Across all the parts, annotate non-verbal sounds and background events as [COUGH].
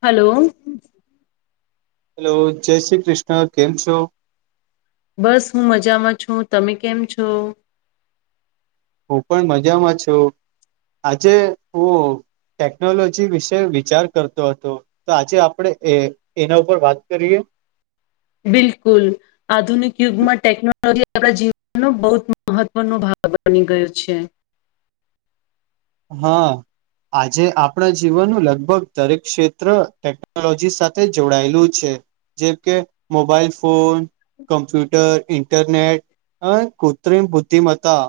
Hello. Hello, જય શ્રી કૃષ્ણ. કેમ છો? બસ, હું મજામાં છું. તમે કેમ છો? હું પણ મજામાં છું, આજે હું ટેકનોલોજી વિશે વિચાર કરતો હતો, તો આજે આપણેે એ એના ઉપર વાત કરીએ. [UNINTELLIGIBLE] બિલકુલ, આધુનિક યુગમાં ટેકનોલોજી આપણા જીવનનો બહુ મહત્વનો ભાગ. બની ગયું છે. હા. આજે આપણા જીવનનું લગભગ દરેક ક્ષેત્ર ટેકનોલોજી સાથે જોડાયેલું છે. જેમ કે મોબાઈલ ફોન. કમ્પ્યુટર, ઇન્ટરનેટ અને કૃત્રિમ બુદ્ધિમતા.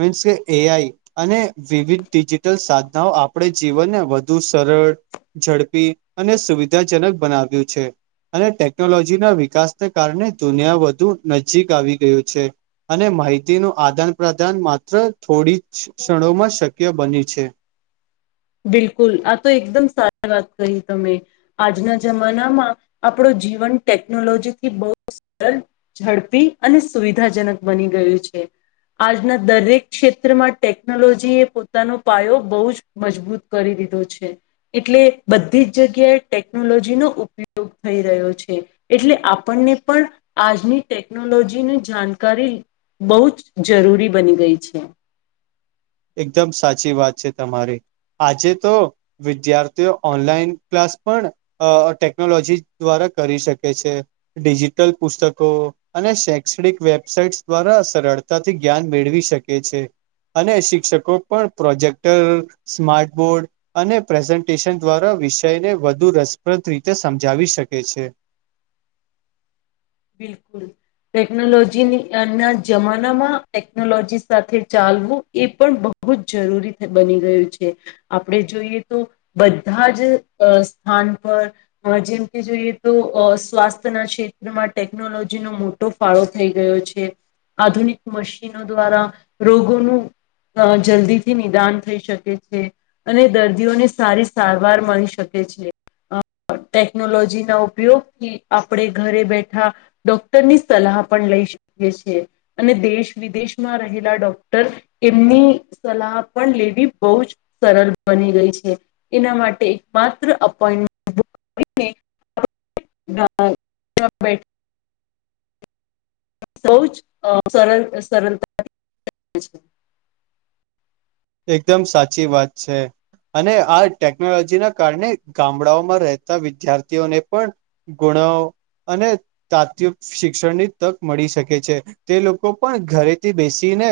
મીન્સ કે એ આઈ અને વિવિધ. ડિજિટલ સાધનાઓ આપણે જીવનને વધુ સરળ. ઝડપી અને સુવિધાજનક બનાવ્યું છે. અને ટેકનોલોજીના વિકાસને કારણે દુનિયા વધુ નજીક આવી ગયું છે. અને માહિતીનું આદાન-પ્રદાન માત્ર થોડી ક્ષણોમાં શક્ય બની છે. બિલકુલ, આ તો એકદમ સારી વાત કરી તમે. આજના જમાનામાં આપણો જીવન ટેકનોલોજીથી બહુ સરળ ઝડપી અને સુવિધાજનક બની ગયું છે. આજના દરેક ક્ષેત્રમાં ટેકનોલોજી એ પોતાનો પાયો બહુ જ મજબૂત કરી દીધો છે, એટલે બધી જ જગ્યાએ ટેકનોલોજી નો ઉપયોગ થઈ રહ્યો છે, એટલે આપણને પણ આજની ટેકનોલોજીની જાણકારી બહુ જ જરૂરી બની ગઈ છે. એકદમ સાચી વાત છે તમારી. આજે તો વિદ્યાર્થીઓ ઓનલાઈન ક્લાસ પણ ટેકનોલોજી દ્વારા. કરી શકે છે, ડિજિટલ પુસ્તકો અને શૈક્ષણિક વેબસાઇટ દ્વારા અસર કરતા થી જ્ઞાન મેળવી શકે છે, અને શિક્ષકો પણ પ્રોજેક્ટર સ્માર્ટ બોર્ડ અને પ્રેઝન્ટેશન દ્વારા વિષયને વધુ રસપ્રદ રીતે સમજાવી શકે છે. બિલકુલ. ટેકનોલોજી ની ના જમાનામાં ટેકનોલોજી સાથે ચાલવું એ પણ બ હુ જ જરૂરી બની ગયું છે, આપણે જોઈએ તો બધા જ અ સ્થા ન પર જેમ કે જોઈએ તો અ સ્વાસ્થ્ય ના ક્ષેત્ર મા ટેકનોલોજી નો મોટો ફાળો થઈ ગયો છે. આધુનિક મશીનો દ્વારા રોગોનું અ જલ્દીથી નિદાન થઈ શકે છે અને દર્દીઓને સારી સારવાર મળી શકે છે અ ટેકનોલોજી ના ઉપયોગથી આપણે ઘરે બેઠ ઠા ડોક્ટરની સલાહ પણ લઈ શકીએ છીએ અને દેશ વિદેશમાં રહેલા ડોક એમની સલાહ પણ લેવી બહુ જ સરળ બની રઈ છે એના મા ટે માત્ર એપોઇન્ટમેન્ટ [INAUDIBLE] બે બઉ જ અ સર સરળતા [INAUDIBLE] એકદમ સાચી વાત છે. અને આ ટેકનોલોજી ના કારણે ગામડાઓમાં રહેતા વિદ્યાર્થીઓને પણ ગુણ નવ અને તાત્કાલિક શિક્ષણની તક મળી શકે છે, તે લોકો પણ ઘરેથી બેસીને ને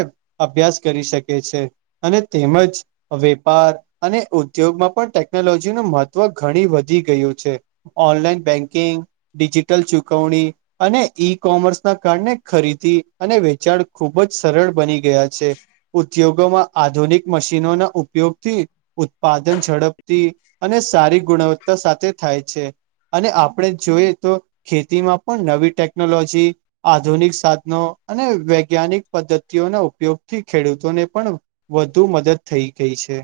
અભ્યાસ કરી શકે છે. અને તેમજ વેપાર અને ઉદ્યોગમાં પણ ટેકનોલોજીનું મહત્વ ઘણી વધી. ગયું છે, ઓનલાઈન બેંકિંગ ડિજિટલ ચુકવણી અને ઈ કોમર્સના કારણે ખરીદી અને વેચાણ ખૂબ જ સરળ બની ગયા છે, ઉદ્યોગોમાં આધુનિક મશીનો ના ઉપયોગથી ઉત્પાદન ઝડપથી અને સારી ગુણવત્તા સાથે થાય છે. અને આપણે જોઈએ તો ખેતીમાં પણ નવી ટેકનોલોજી આધુનિક સાધનો અને વૈજ્ઞાનિક પદ્ધતિઓના ઉપયોગ થી ખેડૂતોને પણ વધુ મદદ થઈ ગઈ છે.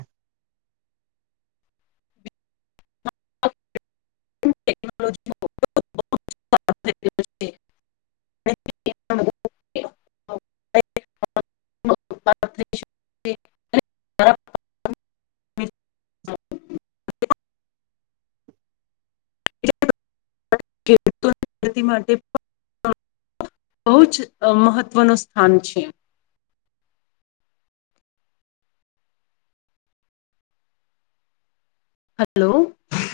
[INAUDIBLE] ઓકે [UNINTELLIGIBLE] [INAUDIBLE] [INAUDIBLE] [INAUDIBLE] ખેડૂતો ખેતી માટે પણ બહુ જ અ મહત્વનું સ્થાન છે. હલો.